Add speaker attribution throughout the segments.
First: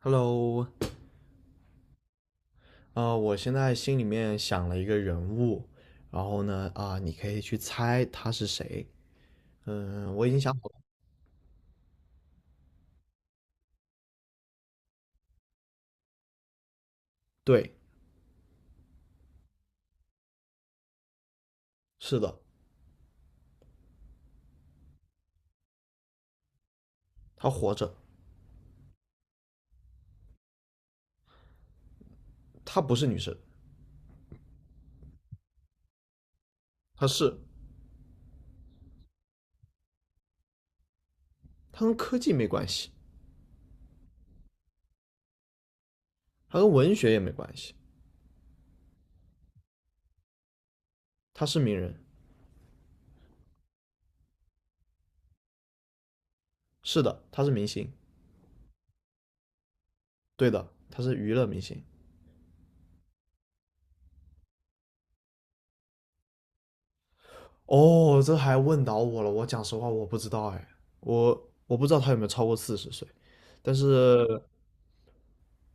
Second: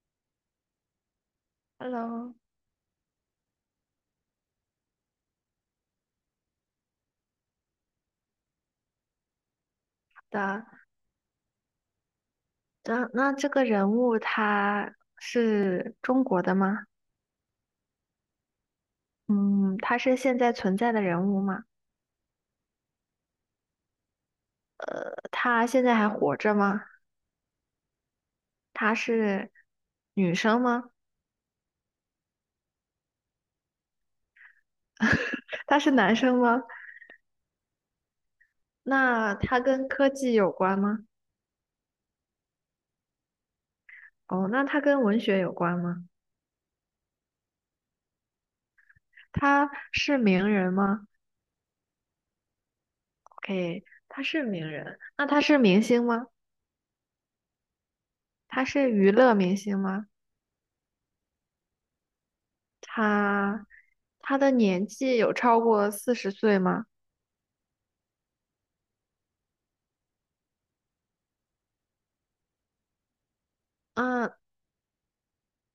Speaker 1: Hello。
Speaker 2: Hello，
Speaker 1: 我现在心里面想了一个人物。然后呢，你可以去猜他是谁。嗯，
Speaker 2: 好
Speaker 1: 我已经想
Speaker 2: 的，
Speaker 1: 好了。
Speaker 2: 那这个人物他是中国的吗？
Speaker 1: 对。
Speaker 2: 嗯，他是现在存在的人物吗？
Speaker 1: 是的。
Speaker 2: 他现在还活着吗？
Speaker 1: 他活着。
Speaker 2: 他是女生吗？
Speaker 1: 他不是女生。
Speaker 2: 他是男生吗？
Speaker 1: 他是。
Speaker 2: 那他跟科技有关吗？
Speaker 1: 他跟科技没关系。
Speaker 2: 哦，那他跟文学有关吗？
Speaker 1: 他跟文学也没关系。
Speaker 2: 他是名人吗
Speaker 1: 他是名人。
Speaker 2: ？OK，他是名人。那他是明星吗？
Speaker 1: 是的，他是明星。
Speaker 2: 他是娱乐明星吗？
Speaker 1: 对的，他是娱乐明星。
Speaker 2: 他他的年纪有超过四十岁吗？
Speaker 1: 哦，这还问倒我了，我讲实话我不知道哎。我不知道他有没有超过四十岁，但
Speaker 2: 嗯，
Speaker 1: 是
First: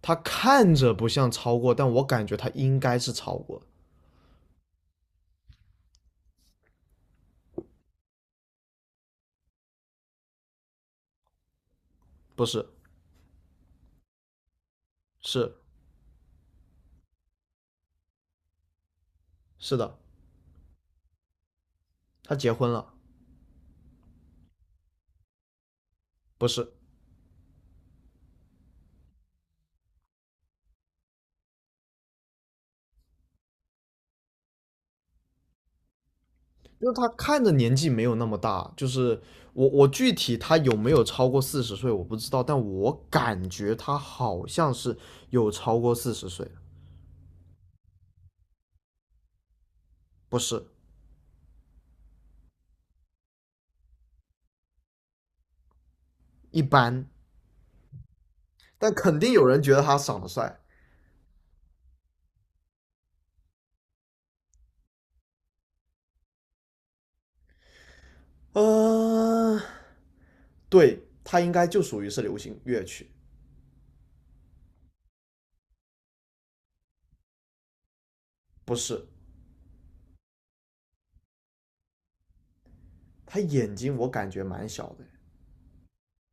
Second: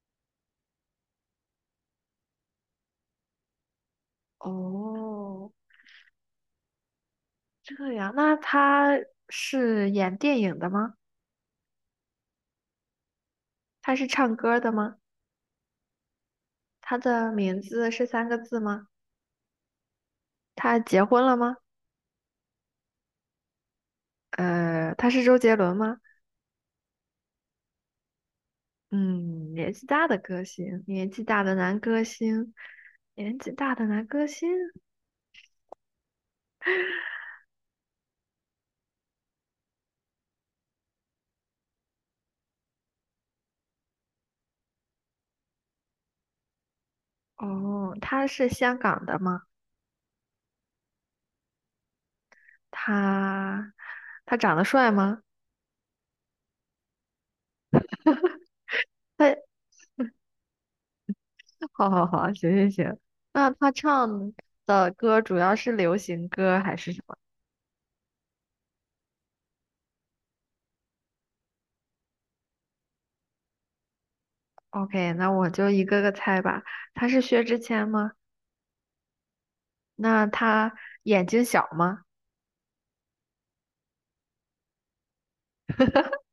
Speaker 1: 他看着不像超过，但我感觉他应该是超过。
Speaker 2: 哦，这样，那他是演电影的吗？
Speaker 1: 不是。
Speaker 2: 他是唱歌的吗？
Speaker 1: 是
Speaker 2: 他的名字是三个字吗？
Speaker 1: 是的，
Speaker 2: 他结婚了吗？
Speaker 1: 他结婚了。
Speaker 2: 他是周杰伦吗？
Speaker 1: 不是。
Speaker 2: 嗯，年纪大的歌星，年纪大的男歌星，年纪大的男歌星。
Speaker 1: 因为他看着年纪没有那么大，就是我具体他有没有超过四十岁我不知道，但我感觉他好像是有超过四十岁。
Speaker 2: 哦，他是香港的吗？
Speaker 1: 不是。
Speaker 2: 他他长得帅吗？
Speaker 1: 一般。但肯定
Speaker 2: 他，
Speaker 1: 有人觉得他长得帅。
Speaker 2: 好好好，行行行。那他唱的歌主要是流行歌还是什么？
Speaker 1: 呃，对他应该就属于是流行乐曲。
Speaker 2: OK，那我就一个个猜吧。他是薛之谦吗？
Speaker 1: 不是。
Speaker 2: 那他眼睛小吗？
Speaker 1: 他眼睛我感觉蛮小的。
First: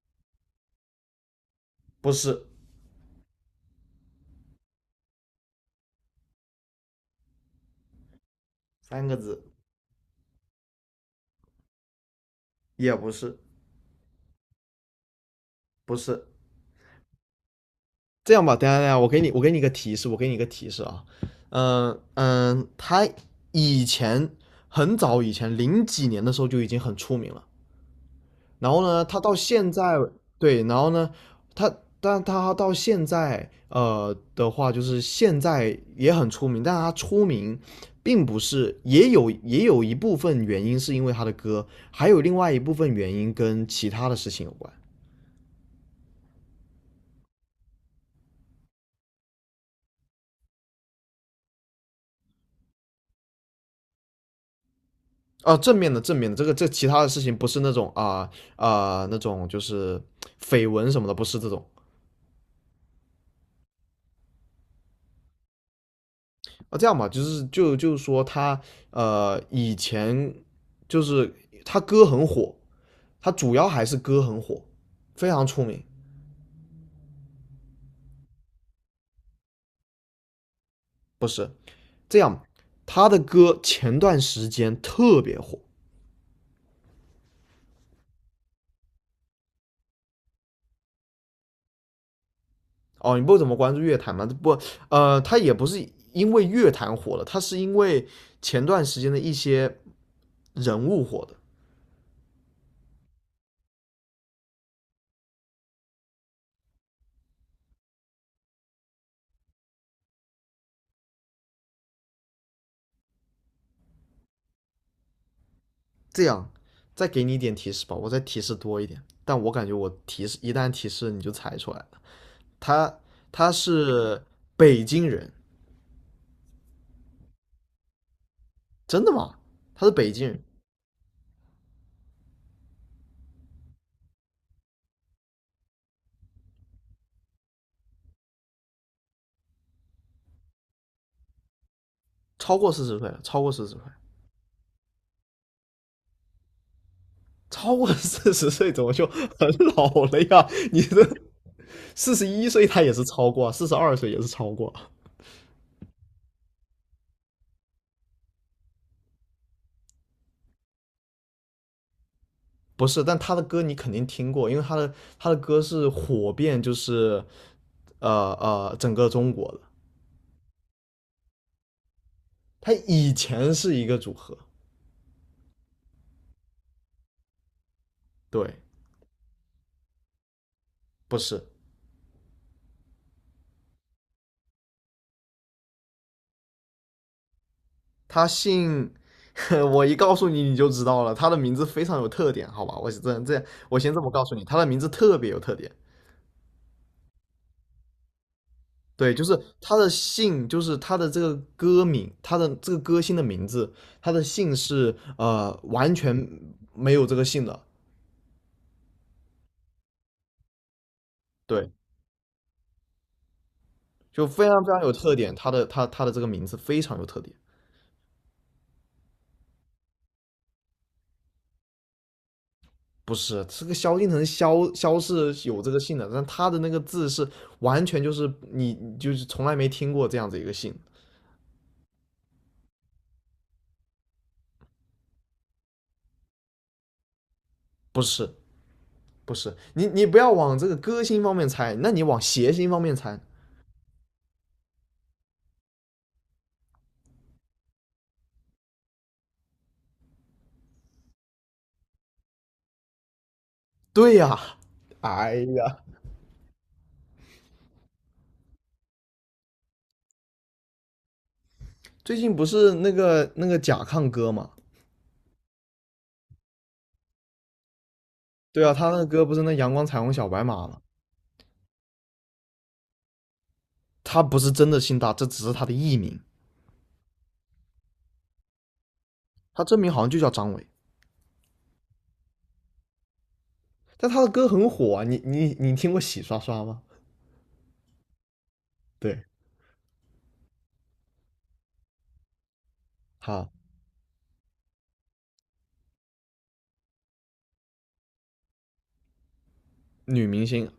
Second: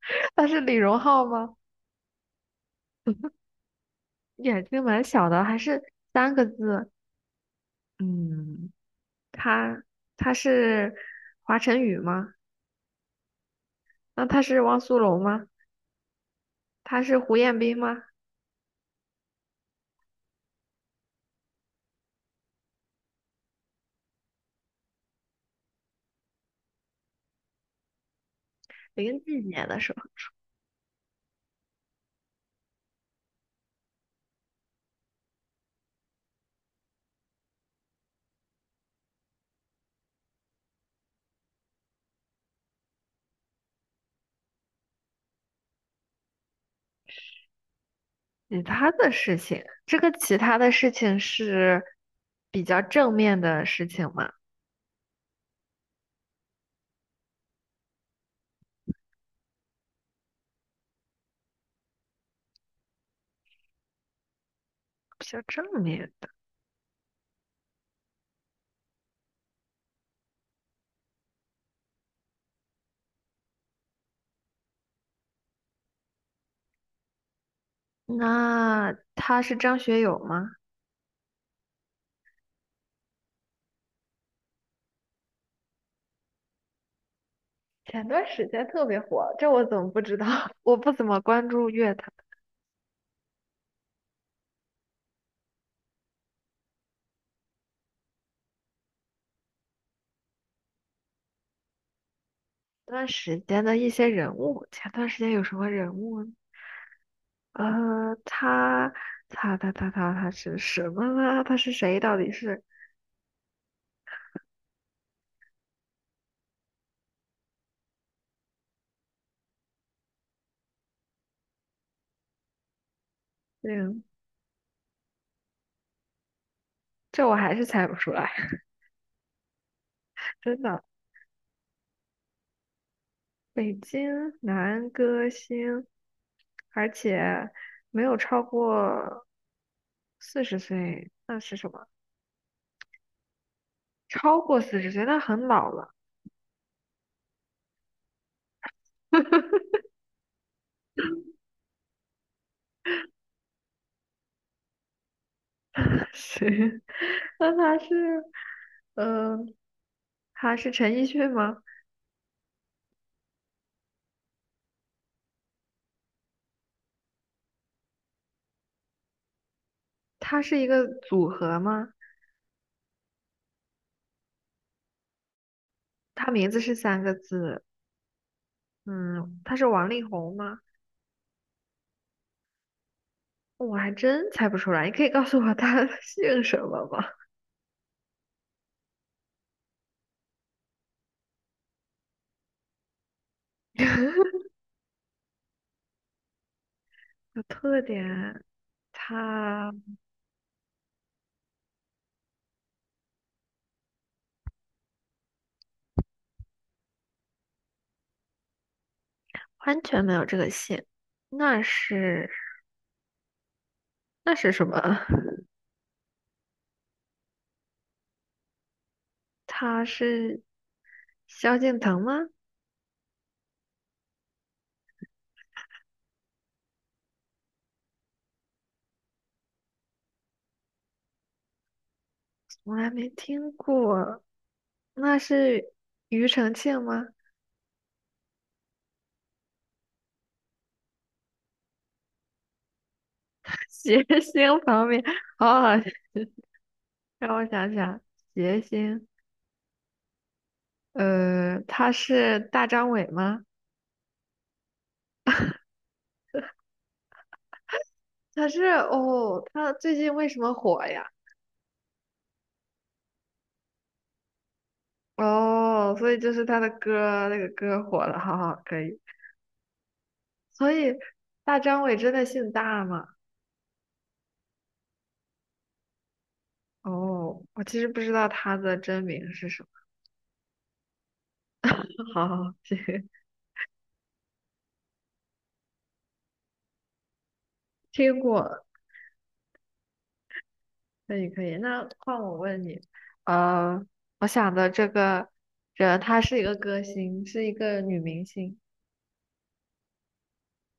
Speaker 2: 他是李荣浩吗？
Speaker 1: 不是。
Speaker 2: 眼睛蛮小的，还是三个字？嗯，
Speaker 1: 三个字。
Speaker 2: 他他是华晨宇吗？
Speaker 1: 也不是。
Speaker 2: 那他是汪苏泷吗？
Speaker 1: 不是。
Speaker 2: 他是胡彦斌吗？
Speaker 1: 这样吧，等一下等一下，我给你一个提示，我给你一个提示啊。嗯嗯，他以前很早以前零几年的时候就已经很出名了。然后呢，他
Speaker 2: 零几
Speaker 1: 到
Speaker 2: 年
Speaker 1: 现
Speaker 2: 的时
Speaker 1: 在。
Speaker 2: 候，
Speaker 1: 对。然后呢，他但他到现在的话，就是现在也很出名，但他出名并不是也有一部分原因是因为他的歌，还有另外一部分原因跟其他的事情有关。
Speaker 2: 其他的事情，这个其他的事情是比较正面的事情吗？
Speaker 1: 啊，正面的，这个其他的事情不是那种那种就是绯闻什么的。不是这种
Speaker 2: 比较正面的。
Speaker 1: 啊。这样吧，就是说他以前就是他歌很火，他主要还是歌很火，非常出名。
Speaker 2: 那他是张学友吗？
Speaker 1: 不是。这样，他的歌前段时间特别火。
Speaker 2: 前段时间特别火，这我怎么不知道？我不怎么关注乐坛。
Speaker 1: 哦。你不怎么关注乐坛吗？不。他也不是因为乐坛火了，他是因为前段时间的一些人物火的。
Speaker 2: 前段时间的一些人物，前段时间有什么人物呢呃，他他是什么呢？他是谁？到底是
Speaker 1: 这样，再给你一点提示吧，我再提示多一点。但我感觉我提示一旦提示你就猜出来了。他他
Speaker 2: 嗯，
Speaker 1: 是北京人。
Speaker 2: 这我还是猜不出来，
Speaker 1: 真的吗？他是北京人。
Speaker 2: 真的。北京男歌星，而且没有超过四十岁，那是什么？
Speaker 1: 超过四十岁了，超过四十岁。
Speaker 2: 超过四十岁，那很老了。
Speaker 1: 超过四十岁怎么就很老了呀？你这41岁他也是超过啊，42岁也是超过啊。
Speaker 2: 谁？那他是，呃，他是陈奕迅吗？
Speaker 1: 不是，但他的歌你肯定听过，因为他的歌是火遍就是整个中国的。
Speaker 2: 他是一个组合吗？
Speaker 1: 他以前是一个组合。
Speaker 2: 他名字是三个字，
Speaker 1: 对。
Speaker 2: 嗯，他是王力宏吗？
Speaker 1: 不是。
Speaker 2: 我还真猜不出来，你可以告诉我他 姓什么吗？
Speaker 1: 他姓，我一告诉你你就知道了，他的名字非常有特点，好吧？我是这样这样，我先这么告诉你，他的名字特别有特点。
Speaker 2: 有特点，
Speaker 1: 对，就是
Speaker 2: 他
Speaker 1: 他的姓，就是他的这个歌名，他的这个歌星的名字，他的姓是完全没有这个姓的。
Speaker 2: 完全没有这个姓，那
Speaker 1: 对，
Speaker 2: 是
Speaker 1: 就
Speaker 2: 那
Speaker 1: 非
Speaker 2: 是
Speaker 1: 常
Speaker 2: 什
Speaker 1: 非
Speaker 2: 么？
Speaker 1: 常有特点。他的这个名字非常有特点。
Speaker 2: 他是萧敬腾吗？
Speaker 1: 不是这个萧敬腾，萧是有这个姓的，但他的那个字是完全就是你就是从来没听过这样子一个姓。
Speaker 2: 我还没听过，那是庾澄庆吗？
Speaker 1: 是不是。你不要往这个歌星方面猜，那你往谐星方面猜。
Speaker 2: 谐星旁边，好好，让我想想，谐星，他是大张伟吗？
Speaker 1: 对呀。哎呀。
Speaker 2: 他是哦，他最近为什么火呀？
Speaker 1: 最近不是那个甲亢哥嘛？
Speaker 2: 哦，所以就是他的歌，那个歌火了，好好，
Speaker 1: 对啊，
Speaker 2: 可
Speaker 1: 他那
Speaker 2: 以。
Speaker 1: 个歌不是那阳光彩虹小白马
Speaker 2: 所
Speaker 1: 嘛？
Speaker 2: 以大张伟真的姓大吗？
Speaker 1: 他不是真的姓大，这只是他的艺名，
Speaker 2: 哦，我其实不知道他的真名是
Speaker 1: 他
Speaker 2: 什么。
Speaker 1: 真名好像就叫张伟。
Speaker 2: 好好，行，
Speaker 1: 但他的歌很火啊，你听过洗刷刷吗？
Speaker 2: 听过，
Speaker 1: 对。
Speaker 2: 可以可以。那换我问你，
Speaker 1: 好。
Speaker 2: 呃，我想的这个人，她是一个歌星，是一个女明星。
Speaker 1: 女明星。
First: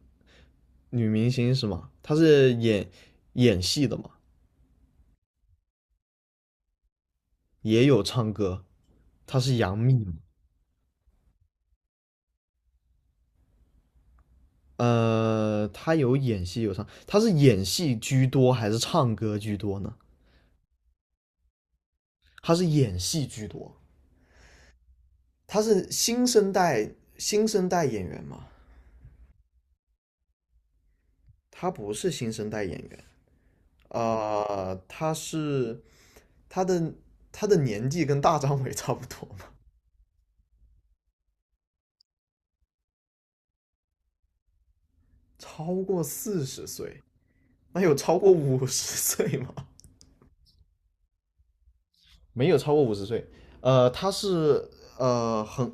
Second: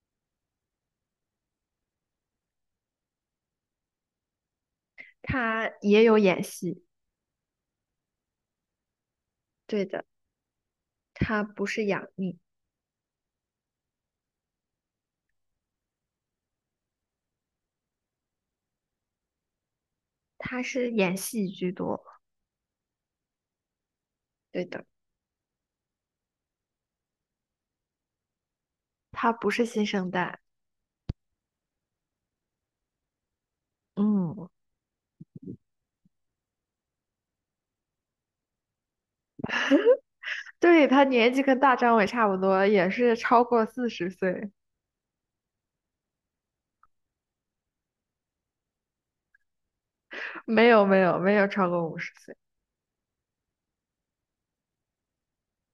Speaker 1: 女明星是吗？她是演戏的嘛，
Speaker 2: 他也有演戏，
Speaker 1: 也有唱歌，她是杨
Speaker 2: 对
Speaker 1: 幂
Speaker 2: 的，
Speaker 1: 嘛？
Speaker 2: 他不是杨幂，
Speaker 1: 他有演戏有唱，他是演戏居多还是唱歌居多呢？
Speaker 2: 他是演戏居多，
Speaker 1: 他是演戏居多。
Speaker 2: 对的，
Speaker 1: 他是新生代演员嘛？
Speaker 2: 他不是新生代，
Speaker 1: 他不是新生代演员。
Speaker 2: 嗯，
Speaker 1: 呃，他是他的他的年纪跟大张伟 差不多嘛。
Speaker 2: 对，他年纪跟大张伟差不多，也是超过四十岁，
Speaker 1: 超过40岁。那有超过五十岁吗？
Speaker 2: 没有没有没有超过50岁，
Speaker 1: 没有超过五十岁。他是很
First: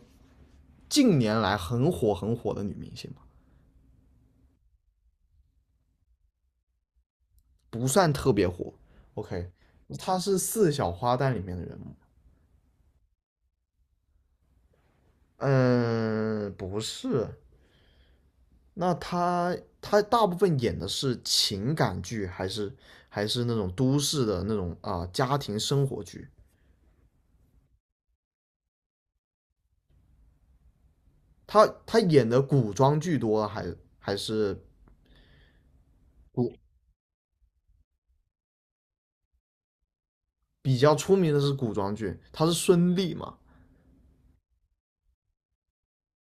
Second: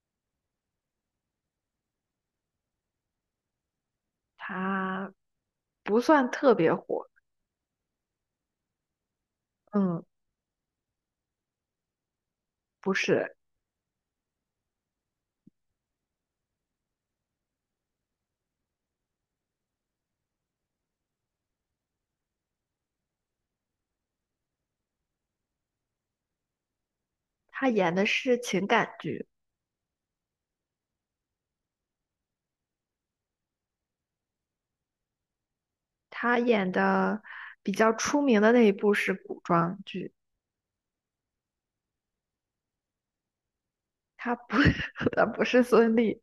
Speaker 1: 近年来很火很火的女明星。
Speaker 2: 他不算特别火，
Speaker 1: 不算特别火。OK，
Speaker 2: 嗯，
Speaker 1: 他是四小花旦里面的人物。
Speaker 2: 不是，
Speaker 1: 嗯，不是。那他大部分演的是情感剧，还是那种都市的那种啊、家庭生活剧？
Speaker 2: 他演的是情感剧，
Speaker 1: 他演的古装剧多，还是
Speaker 2: 他
Speaker 1: 古
Speaker 2: 演的比较出名的那一部是古装剧，
Speaker 1: 比较出名的是古装剧。他是孙俪嘛？
Speaker 2: 他不 他不是孙俪，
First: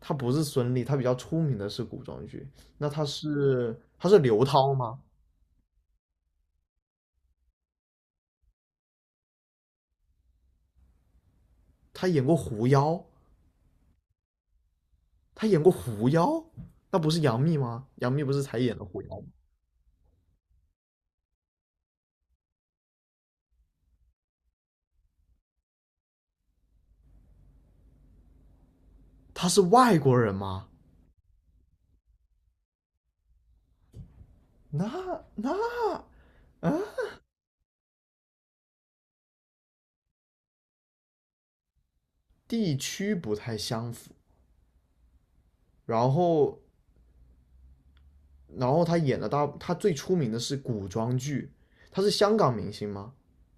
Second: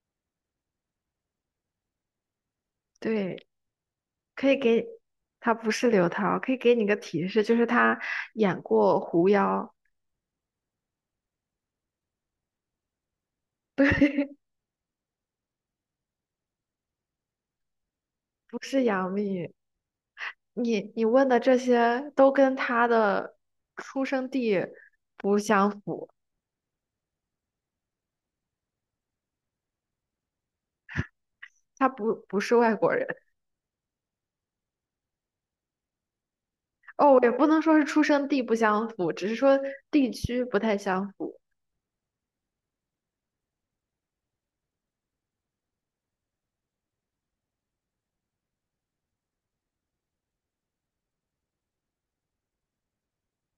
Speaker 1: 他不是孙俪，他比较出名的是古装剧。那他
Speaker 2: 对。
Speaker 1: 是他是刘
Speaker 2: 可以
Speaker 1: 涛
Speaker 2: 给
Speaker 1: 吗？
Speaker 2: 他不是刘涛，可以给你个提示，就是他演过狐妖，
Speaker 1: 他演过《狐妖》。他演过狐妖。那不是杨幂吗？杨幂不是才
Speaker 2: 不
Speaker 1: 演
Speaker 2: 是
Speaker 1: 了狐妖
Speaker 2: 杨
Speaker 1: 吗？
Speaker 2: 幂。你问的这些都跟他的出生地不相符，
Speaker 1: 他是外国人吗？
Speaker 2: 他不是外国人。
Speaker 1: 那那啊，
Speaker 2: 哦，也不能说是出生地不相符，只是说地区不太相符。
Speaker 1: 地区不太相符。然后，然后他最出名的是古装剧。他是香港明星吗？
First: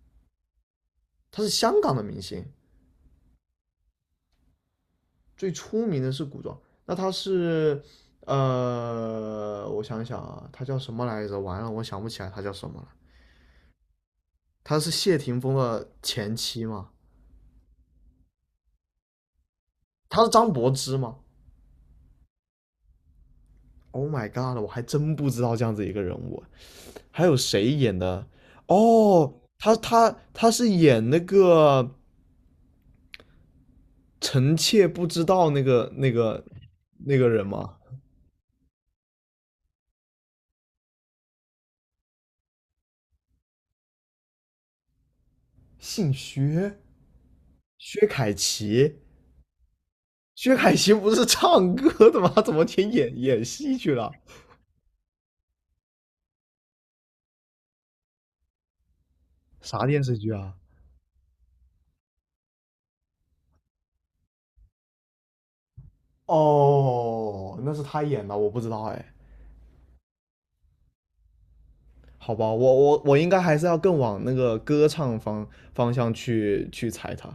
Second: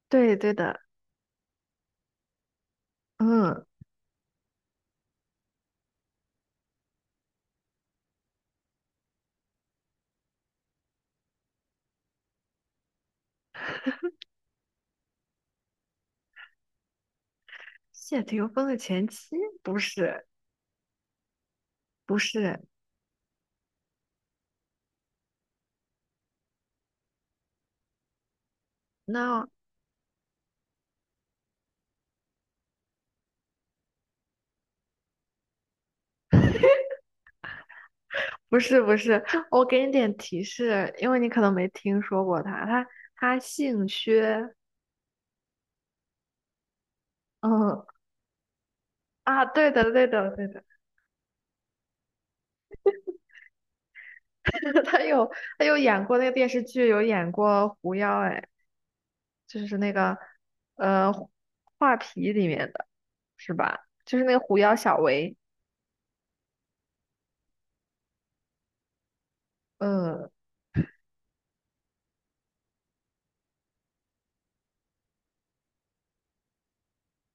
Speaker 2: 对对的，
Speaker 1: 他是香港的明星。
Speaker 2: 嗯，
Speaker 1: 最出名的是古装。那他是，我想想啊，他叫什么来着？完了，我想不起来他叫什么了。他是谢霆锋的前妻吗？
Speaker 2: 谢霆锋的前妻不
Speaker 1: 他
Speaker 2: 是
Speaker 1: 是张柏芝吗？
Speaker 2: 不是，
Speaker 1: Oh my god！我还真不知道这样子一个人物。还有谁演的？哦，
Speaker 2: 那
Speaker 1: 他是演那个臣妾不知道那个人吗？
Speaker 2: 不是不是，我给你点提示，因为你可能没听说过他。他姓薛，
Speaker 1: 姓薛。
Speaker 2: 嗯
Speaker 1: 薛凯琪。
Speaker 2: 啊，对的对的对
Speaker 1: 薛
Speaker 2: 的，
Speaker 1: 凯琪不是唱歌的吗？怎么去演戏去了？
Speaker 2: 他有他有演过那个电视剧，有演过狐妖，哎，就是
Speaker 1: 啥
Speaker 2: 那
Speaker 1: 电视
Speaker 2: 个
Speaker 1: 剧啊？
Speaker 2: 呃画皮里面的是吧？就是那个狐妖小唯。
Speaker 1: 哦，那是他演的，我不知道哎。
Speaker 2: 嗯，
Speaker 1: 好吧，我应该还是要更往那个歌唱方向去猜他。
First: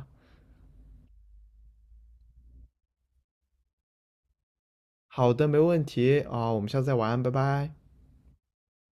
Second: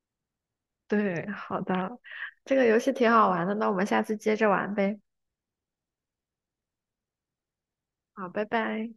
Speaker 2: 对，好的，这个游戏挺好玩的，那我们下次接着玩呗。
Speaker 1: 好的，没问题啊，我们下次再玩，拜拜。
Speaker 2: 好，拜拜。